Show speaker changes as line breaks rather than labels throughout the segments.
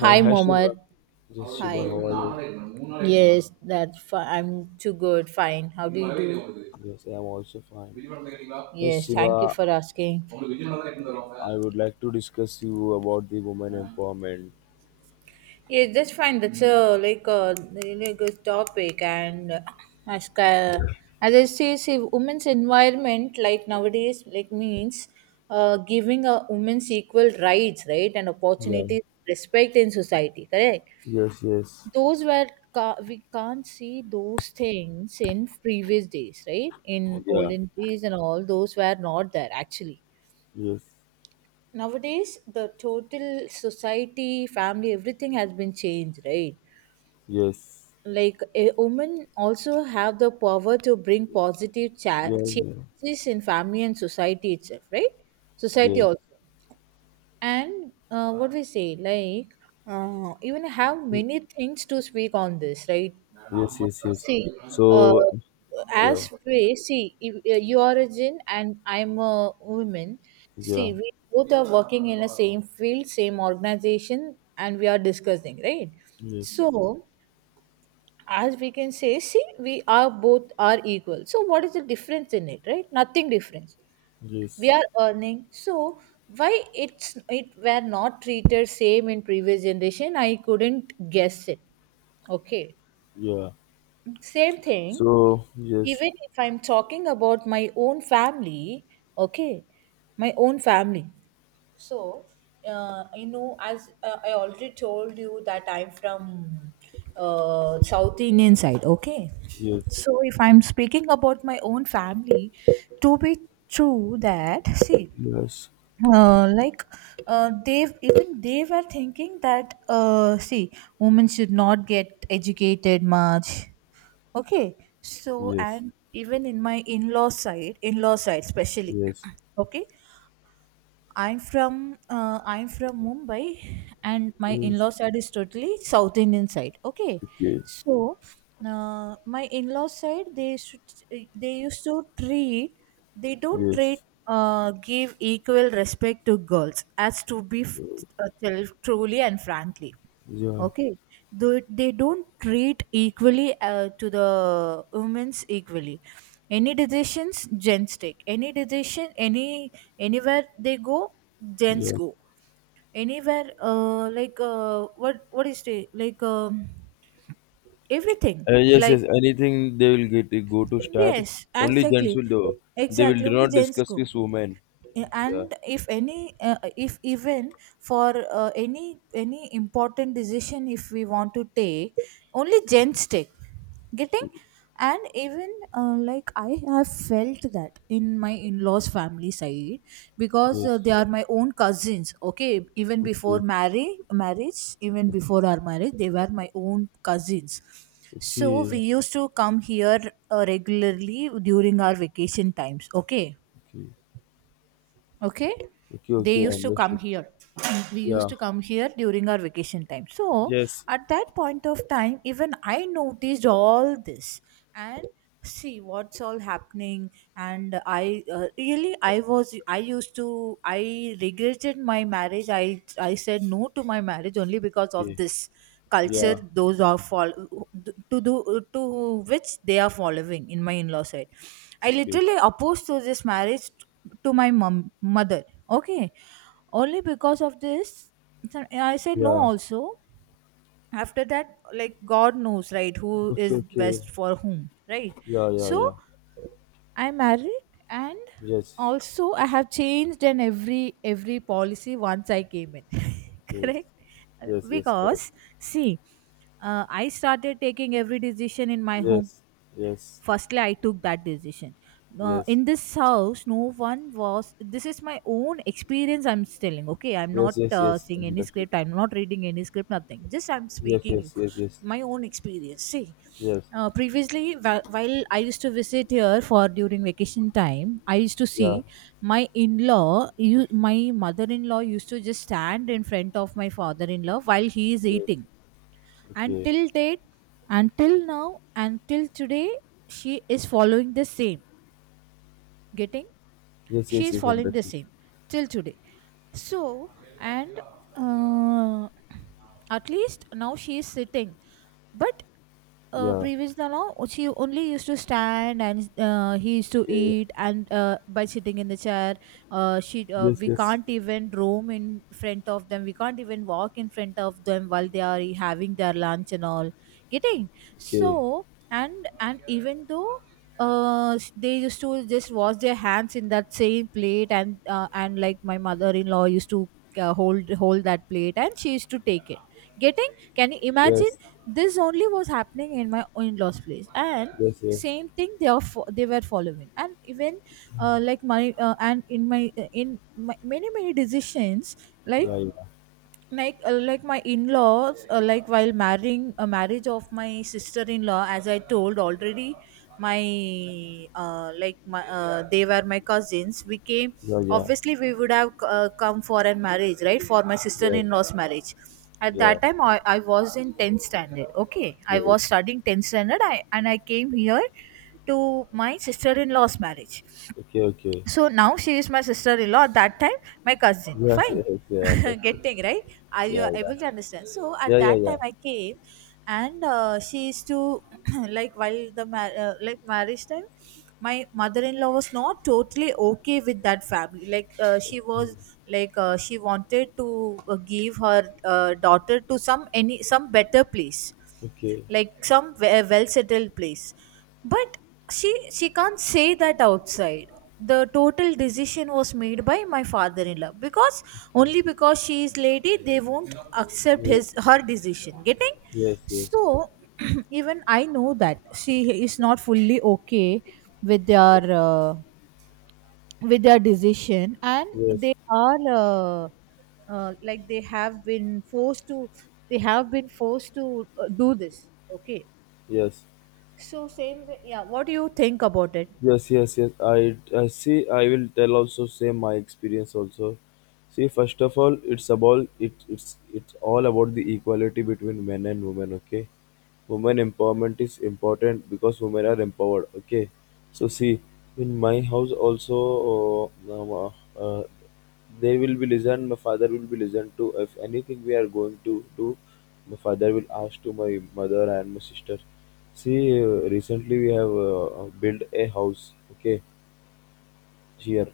Hi Shiva.
Mohammed.
Yes, Shiva,
Hi.
how are you?
Yes, I'm too good. Fine. How do you
Yes, I am also fine.
do?
Yes,
Yes, thank you
Shiva,
for asking.
I would like to discuss you about the women empowerment.
Yes, that's fine. That's a, like, a really good topic, and as ca- as I say, see women's environment, like, nowadays, like, means giving a women's equal rights, right, and
Yeah.
opportunities, respect in society, correct.
Yes, yes.
Those were, we can't see those things in previous days, right, in
Yeah.
olden days, and all those were not there actually.
Yes.
Nowadays the total society, family, everything has been changed, right?
Yes.
Like, a woman also have the power to bring positive
Yeah, yeah.
changes in family and society itself, right? Society
Yeah.
also. And what we say, like, even have many things to speak on this, right?
Yes, yes, yes.
See, uh,
So, yeah.
as we see, if, you are a Jain and I'm a woman.
Yeah.
See, we both are working in the same field, same organization, and we are discussing, right?
Yes.
So, as we can say, see, we are both are equal. So what is the difference in it, right? Nothing difference. We
Yes.
are earning. So why it were not treated same in previous generation, I couldn't guess it. Okay.
Yeah.
Same thing,
So, yes.
even if I'm talking about my own family. Okay. My own family. So as I already told you that I'm from South Indian side. Okay.
Yes.
So if I'm speaking about my own family, to be true, that see,
Yes.
like, they were thinking that, see, women should not get educated much. Okay. So
Yes.
and even in my in-law side especially.
Yes.
Okay. I'm from Mumbai, and my
Yes.
in-law side is totally South Indian side. Okay,
Okay.
so my in-law side, they used to treat they don't treat,
Yes.
give equal respect to girls, as to be, tell truly and frankly.
Yeah.
Okay, they don't treat equally, to the women's equally. Any decisions, gents take. Any decision, any, anywhere they go, gents
Yeah.
go. Anywhere, like, what is it like? Everything?
Yes,
Like,
yes. Anything they will get go to start.
yes,
Only gents
exactly,
will do. They will
exactly.
do
Only
not
gents
discuss
go.
with women. Yeah.
And if any, if even, for any, important decision, if we want to take, only gents take. Getting?
Okay.
And even, like, I have felt that in my in-laws family side, because,
Yes.
they are my own cousins. Okay. Even before
Okay.
marry marriage, even before our marriage, they were my own cousins. So we
Okay.
used to come here, regularly during our vacation times. Okay.
Okay.
Okay.
Okay.
They
Okay.
used to come
Understood.
here. We used
Yeah.
to come here during our vacation time. So
Yes.
at that point of time, even I noticed all this, and see what's all happening. And I, really, I was, I used to, I regretted my marriage, I said no to my marriage only because of
Okay.
this culture,
Yeah.
to do, to which they are following in my in-law side. I
Okay.
literally opposed to this marriage to my mom, mother. Okay, only because of this, so I said no.
Yeah.
Also, after that, like, God knows, right? Who
Okay.
is
Okay.
best for whom, right?
Yeah. Yeah.
So
Yeah.
I married, and
Yes.
also I have changed in every policy once I came in,
Yes.
correct?
Yes. Yes. Correct.
Because, see, I started taking every decision in my home.
Yes. Yes.
Firstly I took that decision,
Yes.
in this house no one was, this is my own experience I'm telling. Okay. I'm
Yes.
not,
Yes. Yes.
seeing any
Understood.
script, I'm not reading any script, nothing, just I'm
Yes.
speaking you,
Yes. Yes. Yes.
my own experience, see.
Yes.
Previously, while I used to visit here for, during vacation time, I used to see
Yeah.
my in-law, you, my mother-in-law used to just stand in front of my father-in-law while he is
Yes.
eating. And
Okay.
till date, until now, until today, she is following the same. Getting?
Yes.
She
Yes.
is
Yes.
following the
Understood.
same till today. So, and, uh, at least now she is sitting, but,
Yeah.
previous, no. She only used to stand, and, he used to
Okay.
eat, and, by sitting in the chair. She
Yes,
we
yes.
can't even roam in front of them, we can't even walk in front of them while they are having their lunch and all. Getting?
Okay.
So, and even though, they used to just wash their hands in that same plate, and, and like, my mother-in-law used to, hold that plate, and she used to take it. Getting? Can you imagine?
Yes.
This only was happening in my in-laws place. And
Yes, yes.
same thing, they were following. And even, like, my and in my, many, many decisions, like,
Yeah, yeah.
like, my in-laws, like, while marrying a marriage of my sister-in-law, as I told already, my like, my they were my cousins, we came.
Yeah, yeah.
Obviously we would have, come for a marriage, right, for my
Yes.
sister-in-law's marriage. At
Yeah.
that time, I was in 10th standard. Okay, I
Okay.
was studying 10th standard, I, and I came here to my sister-in-law's marriage.
Okay, okay.
So now she is my sister-in-law, at that time my cousin,
Yes,
fine.
yes, yeah, understood.
Getting, right? Are you
Yeah, yeah.
able to understand? So at
Yeah, yeah,
that
yeah.
time I came, and, she used to like, while the, like, marriage time, my mother-in-law was not totally okay with that family. Like, she was, like, she wanted to, give her, daughter to some, any, some better place,
Okay.
like, some, well settled place. But she can't say that outside. The total decision was made by my father in law, because
Okay.
only because she is lady, they won't accept
Yes,
his, her decision. Getting?
yes, yes.
So even I know that she is not fully okay with their, with their decision, and
Yes.
they are, like, they have been forced to, do this. Okay.
Yes.
So same way, yeah. What do you think about it?
Yes, yes, yes. I see I will tell also say my experience also. See, first of all, it's all about the equality between men and women, okay? Women empowerment is important because women are empowered, okay? So see, in my house also, uh, um, uh, uh, they will be listened. My father will be listened to if anything we are going to do. My father will ask to my mother and my sister. See, recently we have built a house, okay, here.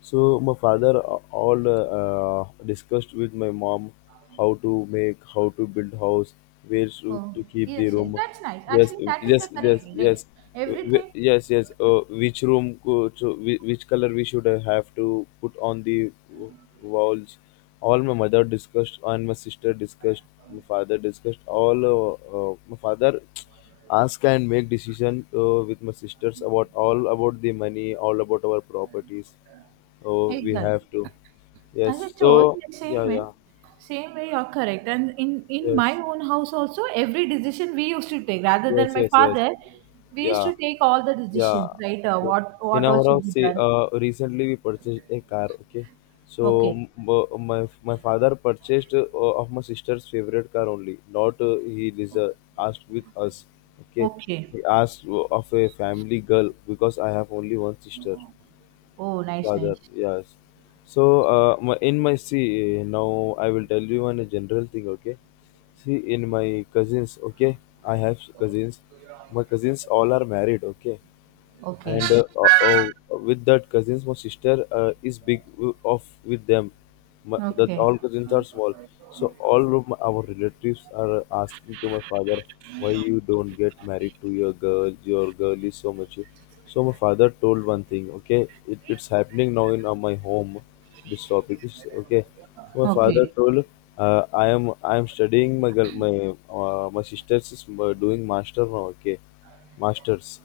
So my father all discussed with my mom, how to make, how to build house, where to,
Oh,
to keep the
yes, yes,
room.
that's nice.
Yes,
Actually, that is
yes,
the correct
yes,
way, right?
yes.
Everything,
Yes, yes. Which room, go to, which color we should have to put on the walls. All my mother discussed, and my sister discussed, my father discussed. All my father ask and make decision with my sisters, about all about the money, all about our properties. Oh, we
exactly.
have to.
As I
Yes.
told,
So,
the same
yeah,
way,
yeah.
you're correct. And in my
Yes.
own house also, every decision we used to take, rather than
Yes,
my
yes, yes.
father, we used
Yeah,
to take all the
yeah.
decisions, right?
Yes.
What
In
what all
our
should
house,
be
see,
done?
recently we purchased a car, okay? So,
Okay,
my father purchased of my sister's favorite car only, not he is asked with us, okay?
okay.
He asked of a family girl because I have only one sister.
Oh, nice,
Father,
nice.
yes. So in my see now, I will tell you one general thing, okay? See, in my cousins, okay, I have cousins. My cousins all are married, okay.
Okay,
And with that cousins my sister is big of with them. My, that
okay,
all cousins are small. So all of my, our relatives are asking to my father, why you don't get married to your girl? Your girl is so much. So my father told one thing, okay. It's happening now in my home. This topic is, okay. So my father
okay,
told, uh, i am I am studying my girl, my my sister is doing master now, okay, masters.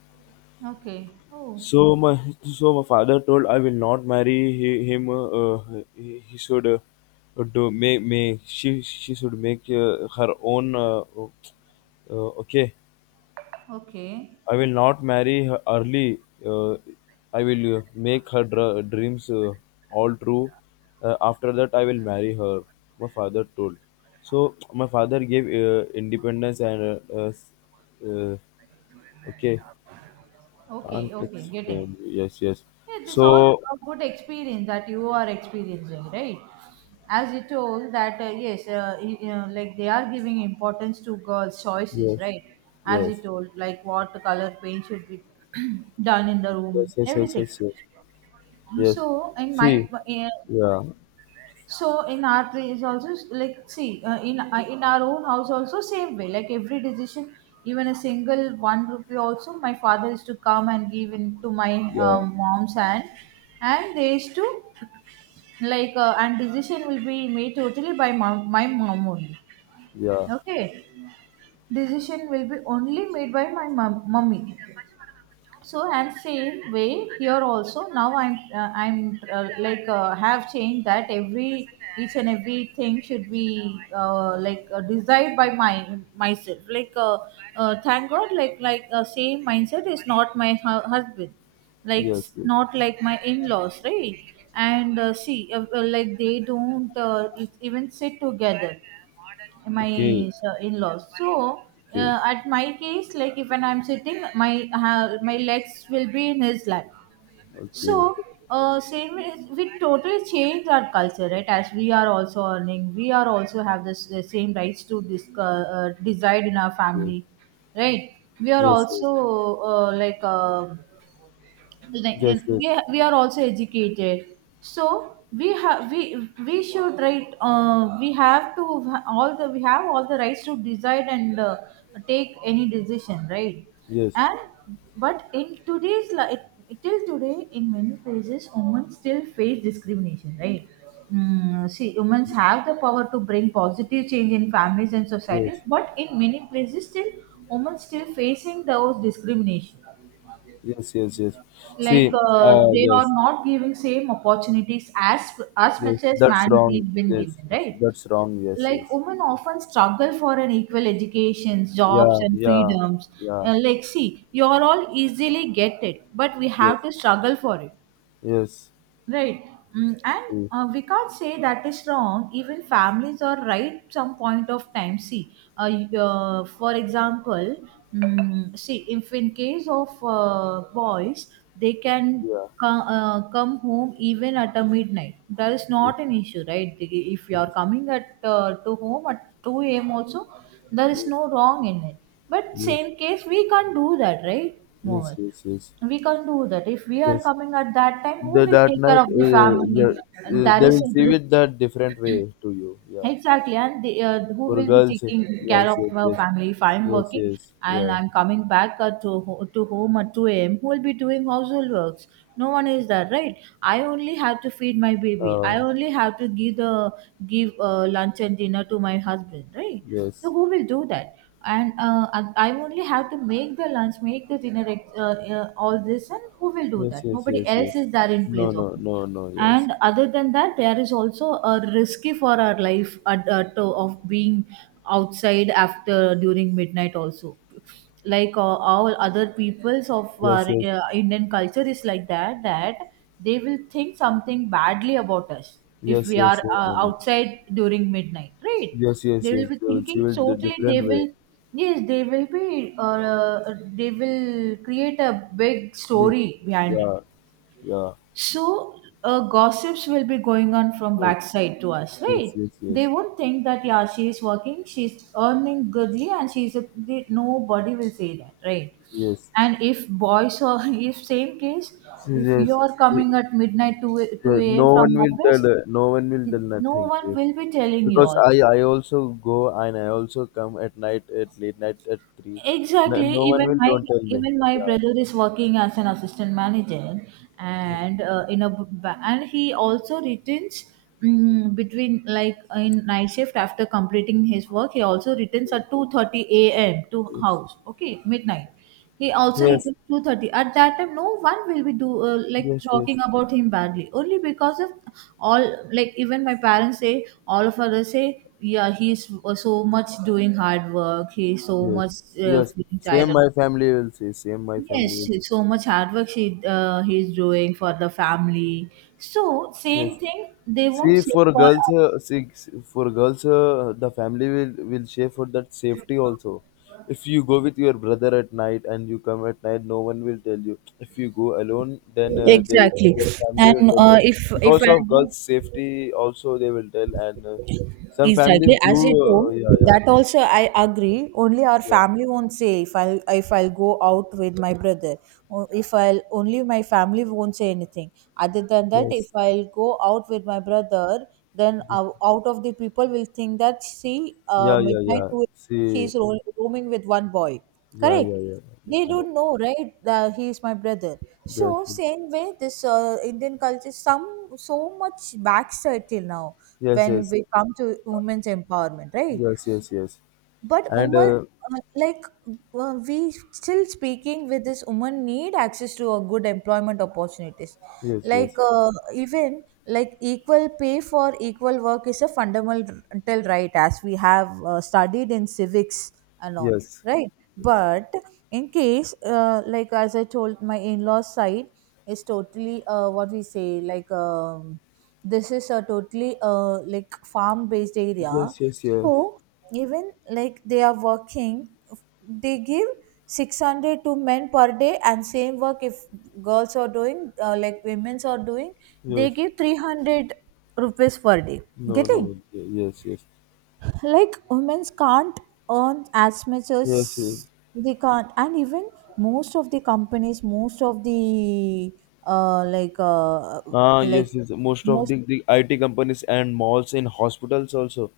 okay. Oh,
So my father told, I will not marry him. He should do make she should make her own. Okay,
okay,
I will not marry her early. Uh, I will make her dreams all true. After that, I will marry her. My father told. So my father gave independence and uh, okay. Can't
okay, okay. Getting.
explain. Yes, yes.
Yeah, this all
So
a good experience that you are experiencing, right? As you told that, yes, you know, like, they are giving importance to girls' choices,
yes.
right? As you
Yes.
told, like, what color paint should be done in the room,
Yes. Yes. Yes.
everything.
Yes. Yes. Yes.
So in my
See. Yeah.
so in our place also, like, see, in, in our own house also, same way, like, every decision, even a single 1 rupee also my father is to come and give into my,
Yeah.
mom's hand. And they used to, like, and decision will be made totally by mom, my mom only.
Yeah.
Okay. Decision will be only made by my mom, mummy. So and same way here also, now I'm like, have changed that every, each and everything should be, like, desired by my myself. Like, thank god, like, same mindset is not my, husband, like,
Yes. Yes.
not like my in-laws, right? And, see, like, they don't, even sit together,
Okay.
my, in-laws. So,
Okay.
at my case, like, if when I'm sitting, my legs will be in his lap.
Okay.
So, we totally changed our culture, right? As we are also earning, we are also have this, the same rights to this, decide in our
Okay.
family, right? We are
Yes. Yes.
also, like, like, in,
Yes. Yes.
we are also educated. So we have, we should, right, we have to, all the we have all the rights to decide, and, take any decision, right?
Yes.
And but in today's life, till today, in many places, women still face discrimination, right? Mm, see, women have the power to bring positive change in families and society,
Yes.
but in many places, still women still facing those discrimination,
Yes. Yes. Yes. See.
like, they are
Yes.
not giving same opportunities as
Yes.
much as
That's
man is
wrong.
been
Yes,
given,
yes.
right?
That's wrong. Yes.
Like,
Yes.
women often struggle for an equal educations,
Yeah.
jobs and
Yeah.
freedoms.
Yeah.
Like, see, you are all easily get it, but we
Yes.
have to struggle for it.
Yes.
Right. Mm, and,
See.
we can't say that is wrong. Even families are right some point of time. See, for example, mm, see, if in case of, boys, they can
Yeah.
come, come home even at a midnight. That is
Yes.
not an issue, right? If you are coming at, to home at 2 a.m. also, there is
Yes.
no wrong in it. But
Yes.
same case, we can't do that, right,
Yes.
Mohammed?
Yes. Yes.
We can't do that. If we are
Yes.
coming at that time, who
The
will
that
take care
night,
of the family,
yeah,
and there
they
is
will
a
see
risk?
it that different way to you. Yes,
Exactly, and who
for
will be
girls, yes,
taking care
yes,
of my
yes,
family if I'm
yes,
working
yes,
and
yeah,
I'm coming back to home at 2 a.m.? Who will be doing household works? No one is there, right? I only have to feed my baby. I
uh,
only have to give the give lunch and dinner to my husband, right? So
yes,
who will do that? And I only have to make the lunch, make the dinner, all this, and who will do
yes,
that?
yes,
Nobody
yes, yes.
else is there in
No,
place of
no,
me,
no, no, yes,
and other than that, there is also a risky for our life of being outside after during midnight also, like all other peoples of
yes,
our
yes,
Indian culture is like that, that they will think something badly about us if
yes,
we are
yes, yes, I know.
outside during midnight, right?
Yes, yes,
They
yes.
will be
They will see
thinking
it the
totally, they
different way.
will, yes they will be they will create a big
Be-
story behind it.
Yeah, yeah,
So gossips will be going on from backside to us,
yes,
right?
yes, yes,
They won't think that yeah, she is working, she's earning goodly, and she's a, they, nobody will say that, right?
yes,
And if boys or if same case,
yes.
if you
Yes.
are
Yes.
coming at midnight two
Yeah,
a.m.
no one
from
will tell,
office,
no one will tell
no
nothing,
one
yes,
will be telling you
because
all.
I also go, and I also come at night, at late night at 3. No,
Exactly.
no one will don't tell me.
Even my
Yeah,
brother is working as an assistant manager, and in a and he also returns mm between like in night shift after completing his work. He also returns at 2:30 a.m. to
yes,
house. Okay, midnight. He also
yes,
returns 2:30. At that time, no one will be do like
yes, yes,
talking about him badly. Only because of all, like even my parents say, all of others say, yeah, he's so much doing hard work. He's so
yes,
much
yes.
feeling
Same
tired, and
my family will say. Same my family
yes,
will
it's so much hard work she he's doing for the family. So
say, yes.
same thing they won't
See
say
for
for
girls,
us.
the family will share for that safety also. If you go with your brother at night and you come at night, no one will tell you. If you go alone, then they,
Exactly,
your family will
and
tell you.
if
Because
I
of girls'
do
safety, also they will tell, and some families
exactly,
do.
as you told,
Yeah, yeah,
that also I agree. Only our
yeah.
family won't say if I'll go out with my brother. If I'll only, my family won't say anything. Other than that,
Yes.
if I'll go out with my brother, then out of the people will think that see,
Yeah, yeah,
midnight
yeah.
two,
See,
she's roaming with one boy.
yeah, yeah,
Correct.
yeah, yeah.
They
I know.
don't know, right? That he is my brother.
Yes,
So same way, this Indian culture, some so much backside till now
yes,
when
yes,
we come to women's empowerment, right?
yes, yes, yes.
But
And
Umar, like we still speaking with this woman need access to a good employment opportunities.
yes,
Like
yes.
even like equal pay for equal work is a fundamental right as we have studied in civics and all,
Yes.
right?
Yes.
But in case like as I told, my in-laws side is totally what we say like this is a totally like farm based area,
Yes, yes,
so
yes.
even like they are working, they give 600 to men per day, and same work if girls are doing like women's are doing, they
Yes.
give 300 rupees per day
No,
getting,
no. Yes, yes.
like women's can't earn as much
Yes, yes.
as they can't. And even most of the uh, like uh,
Ah,
like
yes, yes. Most of
most
the IT companies and malls in hospitals also,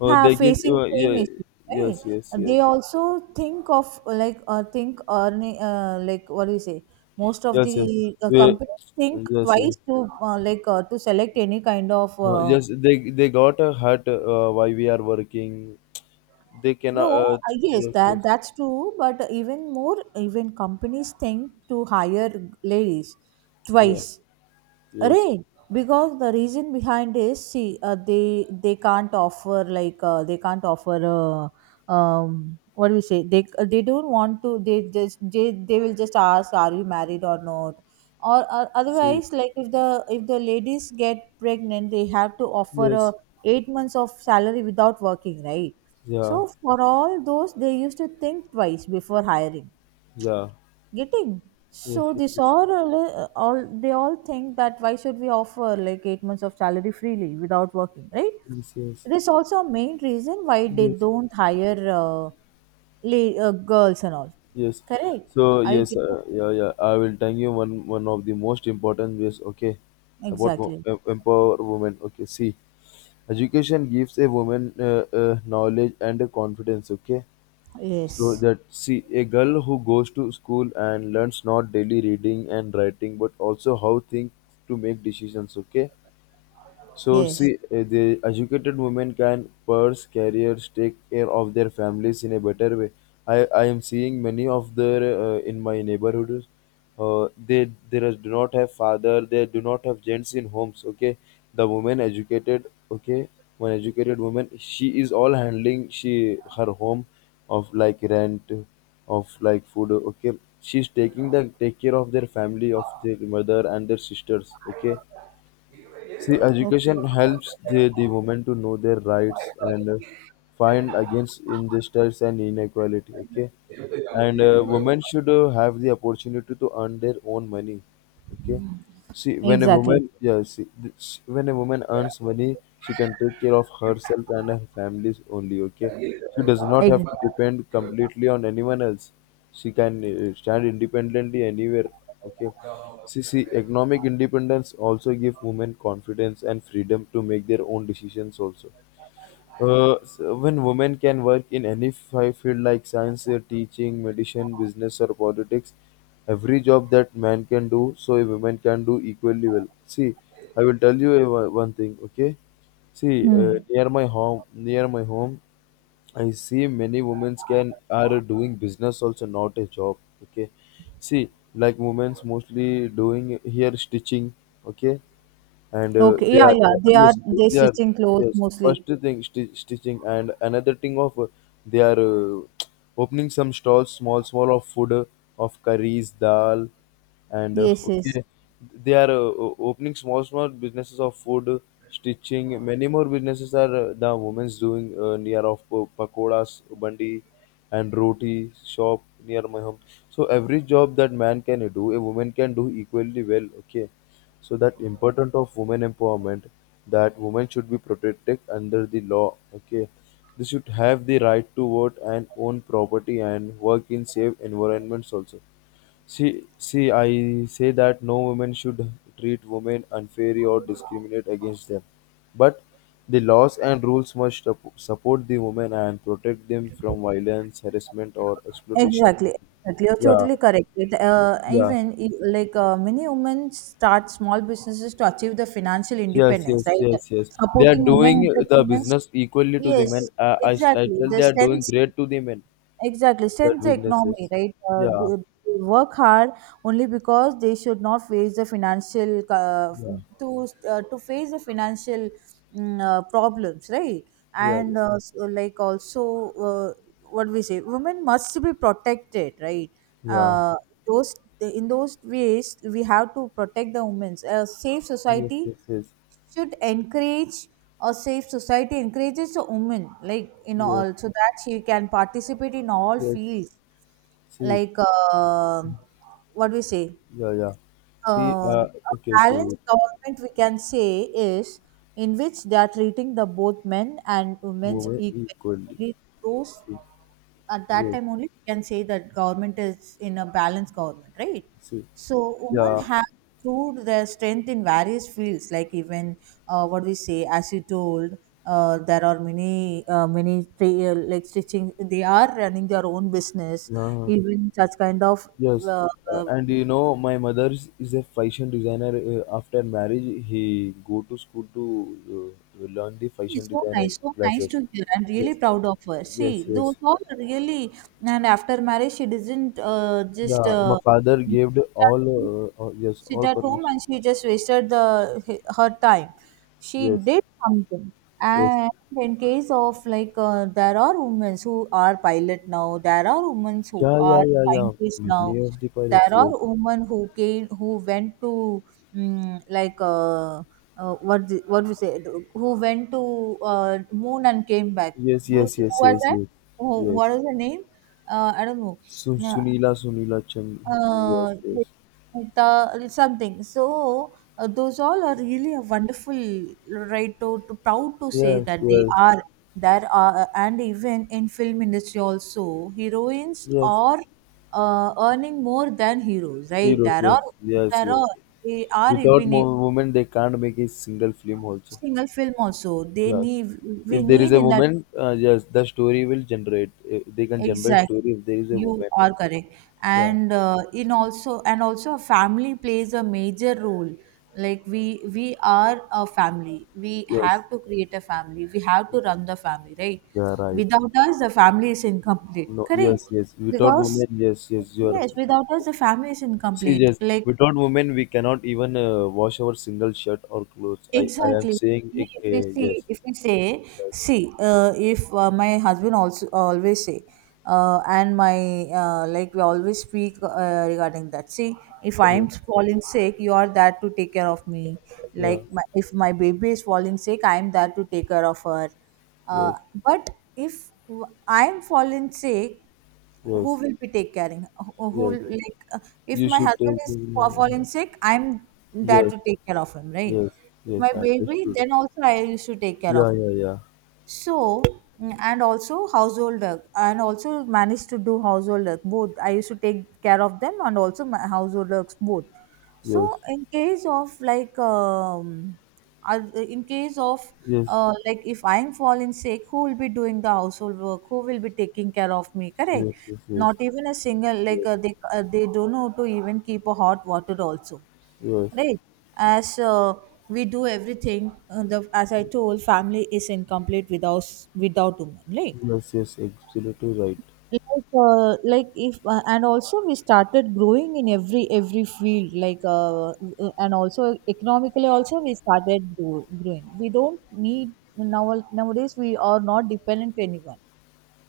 have
they give.
facing same
Yeah,
issue, right?
yes, yes,
They
yes,
also think of think earning like what do you say, most of
yes,
the
yes, yeah,
companies think
yes, yes.
twice to to select any kind of
Yes. They got a hurt while we are working. They
no
cannot.
yes,
Yes,
that
yes,
that's true. But even more, even companies think to hire ladies
yeah,
twice.
yes.
Right, because the reason behind is see they can't offer like they can't offer what do we say, they don't want to, they just they will just ask, are you married or not, or
See,
otherwise like if the ladies get pregnant, they have to offer a
yes,
8 months of salary without working, right? So
yeah,
for all those, they used to think twice before hiring
yeah,
getting.
yes,
So
yes,
this
yes,
all they all think that why should we offer like 8 months of salary freely without working, right?
yes. Yes.
This also a main reason why they
Yes.
don't hire girls and all.
Yes.
Correct.
So
Are you
yes,
getting?
yeah, yeah. I will tell you one of the most important ways. Okay, about
Exactly.
empower women. Okay, see, education gives a woman knowledge and a confidence. Okay, so
Yes,
that, see, a girl who goes to school and learns not daily reading and writing, but also how think to make decisions. Okay, so,
yes.
see, the educated women can pursue careers, take care of their families in a better way. I am seeing many of their, in my neighborhood. They do not have father. They do not have gents in homes. Okay, the woman educated. Okay, one educated woman. She is all handling, she her home, of like rent, of like food. Okay, she's taking the take care of their family, of their mother and their sisters. Okay. See,
Okay.
education helps the women to know their rights and find against injustice and inequality. Okay, and women should have the opportunity to earn their own money, okay. See, when a
Exactly.
woman, yeah, see, when a woman earns money, she can take care of herself and her families only, okay. She does not
Ex-
have to depend completely on anyone else. She can stand independently anywhere, okay. See, economic independence also give women confidence and freedom to make their own decisions also. So when women can work in any field like science, teaching, medicine, business, or politics, every job that man can do, so a woman can do equally well. See, I will tell you a, one thing, okay? See,
hmm.
near my home, I see many women can are doing business also, not a job. Okay, see, like women's mostly doing here stitching. Okay, and
Okay,
they
yeah,
are
yeah, they are,
yes,
they
they are.
stitching clothes
Yes,
mostly.
first thing stitching, and another thing of they are opening some stalls, small small of food of curries, dal, and
Yes, yes.
okay, they are opening small small businesses of food stitching, many more businesses are the women's doing near of pakodas bandi and roti shop near my home. So every job that man can do, a woman can do equally well, okay. So that important of women empowerment, that women should be protected under the law, okay. They should have the right to vote and own property and work in safe environments also. See see I say that no woman should treat women unfairly or discriminate against them, but the laws and rules must support the women and protect them from violence, harassment or exploitation.
Exactly, exactly. You're
Yeah,
totally correct. It,
yeah.
even like many women start small businesses to achieve the financial
Yes,
independence,
yes,
right?
yes, yes. They are
Supporting women
doing the
entrepreneurs.
business equally to the men.
Yes,
I
exactly.
tell they
The
are doing
sense.
great to the men,
Exactly,
that
sense economy,
businesses.
right?
Yeah,
They work hard only because they should not face the financial
yeah,
to face the financial problems, right?
yeah,
And so like also, what we say, women must be protected, right?
yeah, yeah.
Uh, those in those ways, we have to protect the women's. A safe
Yes,
society
yes, yes,
should encourage, or safe society encourages a woman like you know
yes,
all, so that she can participate in all
yes.
fields,
See,
like what do we say,
yeah, yeah. See,
a
okay, okay.
balanced government, we can say, is in which they are treating the both men and women
Women
equally.
equally.
Only those,
See,
at that
yes,
time only, we can say that government is in a balanced government, right?
see,
So women
yeah,
have proved their strength in various fields, like even what we say, as you told, there are many like stitching. They are running their own business,
yeah.
even such kind of
Yes,
uh, uh,
and you know, my mother is a fashion designer. After marriage, he go to school to learn the fashion
it's
designer
so nice
classes.
to hear. I'm really
Yes,
proud of her.
yes,
See, those
yes.
all are really, and after marriage, she didn't just
Yeah, my father gave the
sit at home,
all yes,
sit
all
at home,
permission.
and she just wasted the her time. She
Yes,
did something.
yes.
And in case of like, there are women who are pilot now. There are women who
Yeah, yeah,
are
yeah, yeah.
scientists now.
Many of the
There
pilots.
are women who came, who went to mm like. What the, what we say, who went to moon and came back.
Yes,
Who's,
yes,
who
yes,
was
yes, yes,
that,
yes.
who,
Yes.
what is the name, I don't know. Yeah.
Sunila Chand.
uh,
Yes,
Nita- something. So those all are really a wonderful right to proud to say
yes, yes,
that they
yes.
are there are and even in film industry also, heroines
Yes.
are earning more than heroes, right?
Heroes.
There
Yes,
are
yes, yes.
there
Yes.
are, they are
Without
being
women, they can't make a single film also.
single film also they
Yeah.
need, we
If there is
need
a
in that.
woman, yes, the story will generate. They can generate
Exactly,
story if there is a
you
woman.
are correct.
Yeah.
And in also and also family plays a major role, like we are a family, we
Yes.
have to create a family, we have to run the family, right?
Yeah. Right.
Without us the family is incomplete,
No. Yes.
correct?
Yes. Without
Because
women, yes. Yes. You're.
yes, without us the family is
See,
incomplete,
yes.
like
Without women, we cannot even wash our single shirt or clothes. I am
exactly.
saying it,
If we
Uh,
see,
Yes.
if we say,
Yes.
see, if my husband also always say, and my like we always speak regarding that. See, if I
Yeah.
am falling sick, you are there to take care of me.
Yeah.
Like my, if my baby is falling sick, I am there to take care of her. Uh,
Yes.
but if I'm fallen sick, who
Yes.
will be take caring, who
Yes.
will, like if
You
my
should
husband
take.
is fallen sick, I'm there
Yes.
to take care of him, right?
Yes.
If my
Yes. I
baby,
understood.
then also I used to take care of.
Yeah, yeah, yeah.
So mm, and also household work, and also managed to do household work both, I used to take care of them and also my household works both. So
Yes,
in case of like um, I- in case of
yes,
like if I'm falling sick, who will be doing the household work, who will be taking care of me, correct?
yes, yes, yes,
Not even a single like they don't know to even keep a hot water also,
yes,
right? As we do everything, the as I told, family is incomplete without without women, right?
yes, yes, yes, absolutely right.
Like like if and also we started growing in every field like and also economically also we started growing, we don't need now, nowadays we are not dependent to anyone,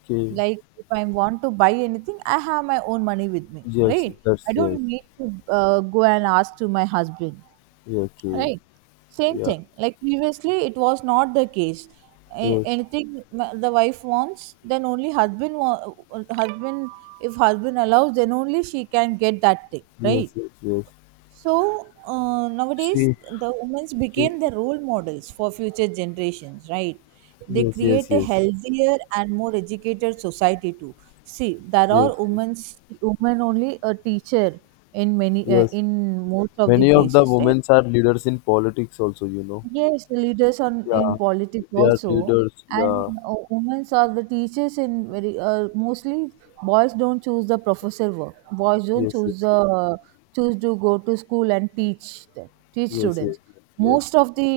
Okay,
like if I want to buy anything, I have my own money with me,
yes,
right?
that's
I
yes.
don't need to go and ask to my husband.
Yeah, okay,
Right. Same
yeah,
thing. Like previously, it was not the case.
yes,
Anything the wife wants, then only husband husband if husband allows, then only she can get that thing,
yes,
right?
yes, yes.
So nowadays,
See,
the women's
okay,
became the role models for future generations, right? They
yes,
create
yes,
a
yes,
healthier and more educated society too. See, there
yes,
are
yes,
women's women only a teacher in many
yes.
in most of the
Many of the
places, right?
women are leaders in politics also,
Yes, the leaders on in
Yeah,
politics
they are
also,
leaders.
and
Yeah,
uh, women are the teachers in very mostly boys don't choose the professor work. Boys don't
yes,
choose
yes,
the choose to go to school and teach
yes, yes, yes,
students.
yes, yes.
Most of the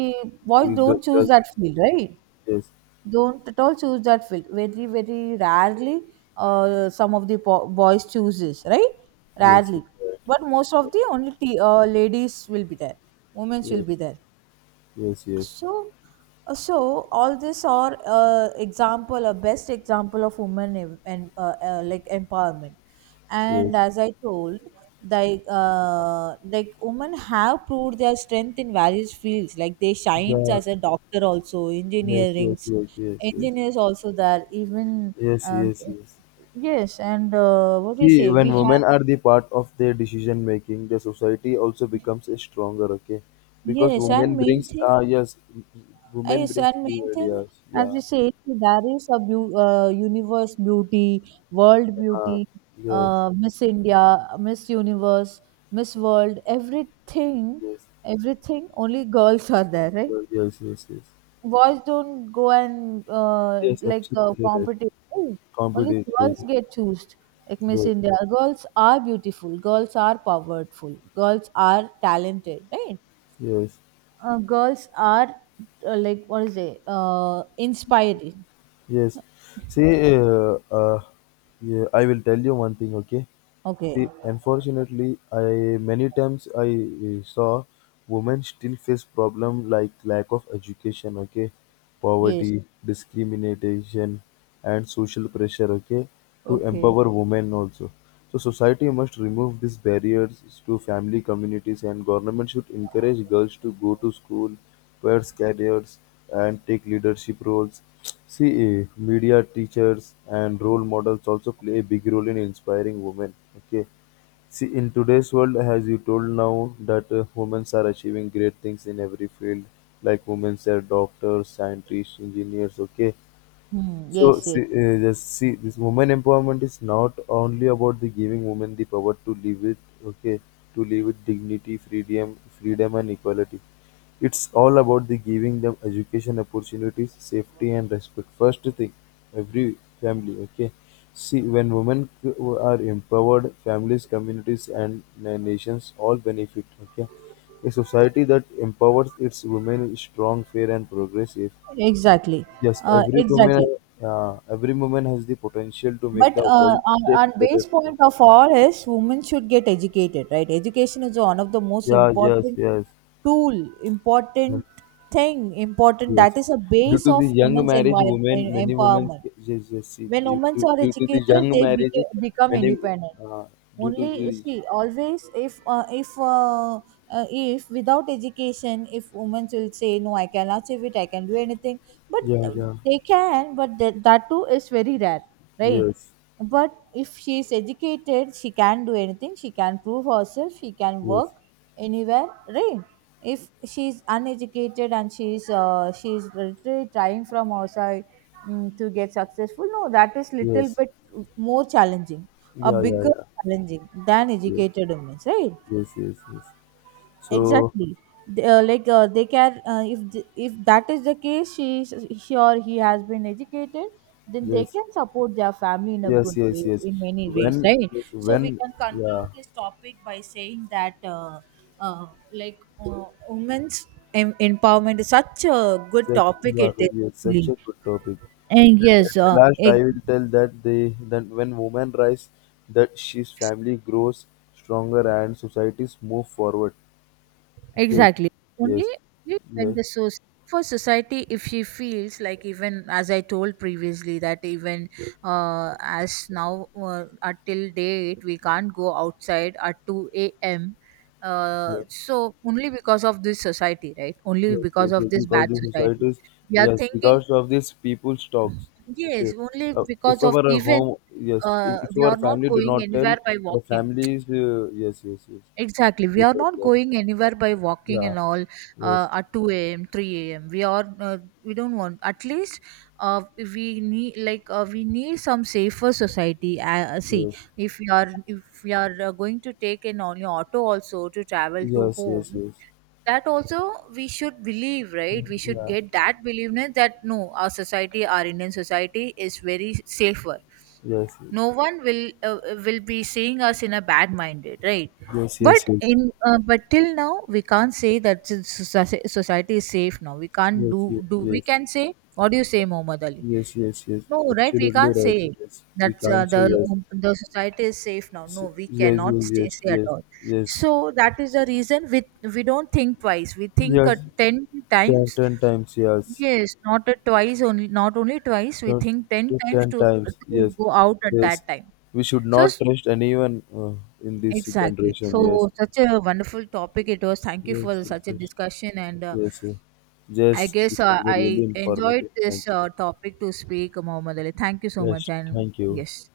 boys
We got-
don't choose
got-
that field, right?
Yes,
Don't at all choose that field. Very, very rarely, some of the boys chooses, right,
yes,
rarely.
yes, right.
But most of the only ladies will be there, women will
Yes,
be there,
yes, yes,
so, so all this are a best example of women ev- and like empowerment. And
yes.
as I told, like women have proved their strength in various fields. Like they shines
Yeah,
as a doctor also,
yes, yes, yes, yes, yes,
engineers also there. Even
yes,
uh,
yes, yes.
yes, and what do you
See,
say?
when
We
women
have,
are the part of their decision making, the society also becomes stronger. Okay, because
yes,
women
and main
brings
thing.
yes, women
Yes,
brings
and main
new
thing,
ideas.
as
Yeah.
we say, there is a universe beauty, world
Uh,
beauty,
yes,
Miss India, Miss Universe, Miss World, everything,
yes,
everything. Only girls are there, right?
yes, yes, yes, yes.
Boys don't go and
Yes, absolutely right.
competition, right? Only
Competent. Yes,
girls get chosen. Like Miss
yes,
India, girls are beautiful. Girls are powerful. Girls are talented, right?
yes.
Girls are like, what is it, inspiring.
Yes. See, yeah, I will tell you one thing, okay?
Okay.
See, unfortunately, I many times I saw women still face problem like lack of education, okay,
Yes.
poverty, discrimination, and social pressure, okay, to
Okay.
empower women also. So society must remove these barriers to family communities, and government should encourage girls to go to school. Pairs careers and take leadership roles. See media, teachers, and role models also play a big role in inspiring women. Okay, see in today's world, as you told now that women are achieving great things in every field, like women are doctors, scientists, engineers. Okay,
Hmm.
so
Yes, yes.
see, just see this women empowerment is not only about the giving women the power to live it. Okay, to live with dignity, freedom, and equality. It's all about the giving them education opportunities, safety, and respect. First thing, every family. Okay, see when are empowered, families, communities, and nations all benefit. Okay, a society that empowers its women is strong, fair, and progressive.
Exactly.
Yes,
Exactly.
every woman has the potential to make
But
the world
on,
a
on
better
base
place.
point of all is women should get educated, right? Education is one of the most
Yeah, yes,
important
yes.
tool, important thing, important,
Yes.
that is a
Due
base
to
of
the young
women's
marriage,
environment
many women,
empowerment.
yes, yes, see,
When women are
due to the
educated,
young
they
marriage,
become
many,
independent.
uh, due to
Only
the,
see, always, if without education, if women will say, no, I can achieve it, I can do anything, but
yeah, yeah,
they can, but that too is very rare, right.
yes,
But if she is educated, she can do anything. She can prove herself. She can
yes,
work anywhere, right? If she is uneducated, and she is literally trying from outside, to get successful, no, that is little
yes,
bit more challenging, a
yeah, yeah,
bigger
yeah,
challenging than
yes,
educated women's, right?
yes, yes, yes. So,
Exactly. they, like they can if th- if that is the case, she or he has been educated, then they
yes,
can support their family in a
yes,
good way,
yes, yes.
in many ways,
When,
right?
yes,
So we
when,
can conclude
yeah,
this topic by saying that, uh, women's empowerment is such a good
such,
topic.
yeah,
It is,
yes, such
actually.
a good topic.
And yes,
Last, I will tell that that when women rise, that she's family grows stronger and societies move forward. Okay.
Exactly. Only
Yes.
only when
Yes.
the source for society, if she feels like, even as I told previously, that even as now, until date, we can't go outside at 2 a.m. Uh,
Yes.
so only because of this society, right? Only
Yes.
because
Yes.
of
Yes.
this
Because
bad
the
society,
societies,
we are
yes,
thinking.
because of this people talks. Okay.
Yes. Only
If
because of
our
even,
home, yes. If
we
our
are not
family do
going
not tell,
anywhere by
the
walking.
families, yes, yes, yes.
Exactly, we
They
are
tell,
not
yes.
going anywhere by walking
Yeah.
and all,
Yes.
at 2 a.m., 3 a.m. We are, we don't want, at least we need, like, we need some safer society. See,
Yes.
if we are going to take an only auto also to travel to
Yes. Yes.
home,
Yes.
that also we should believe, right? We should
Yeah.
get that beliefness, that no, our society, our Indian society is very safer.
Yes. Yes.
No one will be seeing us in a bad minded, right?
Yes. Yes. Yes. Yes.
But
Yes.
in but till now we can't say that the society is safe now. We can't do, we can say. What do you say, Muhammad Ali?
Yes. Yes. Yes.
No,
Yes.
right, we
Absolutely
can't
right.
say
Yes. We
that uh,
can't say
the
yes.
um, the society is safe now.
S-
No, we
Yes.
cannot
Yes. Yes.
say at
Yes.
all.
Yes.
So that is the reason, we don't think twice, we think
Yes.
10
Ten,
times.
ten times, yes.
Yes, not a twice only, not only twice. We
Ten,
think ten
to
times
ten times,
to
yes.
go out at
Yes.
that time.
We should
So
not
s-
trust anyone in this
exactly.
generation, yes.
So such a wonderful topic it was. Thank you
Yes,
for
yes,
such a
yes.
discussion, and
Yes, yes.
I
Yes,
guess
this was a
I
really
enjoyed
informative. Thank
this topic to speak, Mohammed Ali. Thank you
you.
so much,
Yes,
and
thank you.
yes.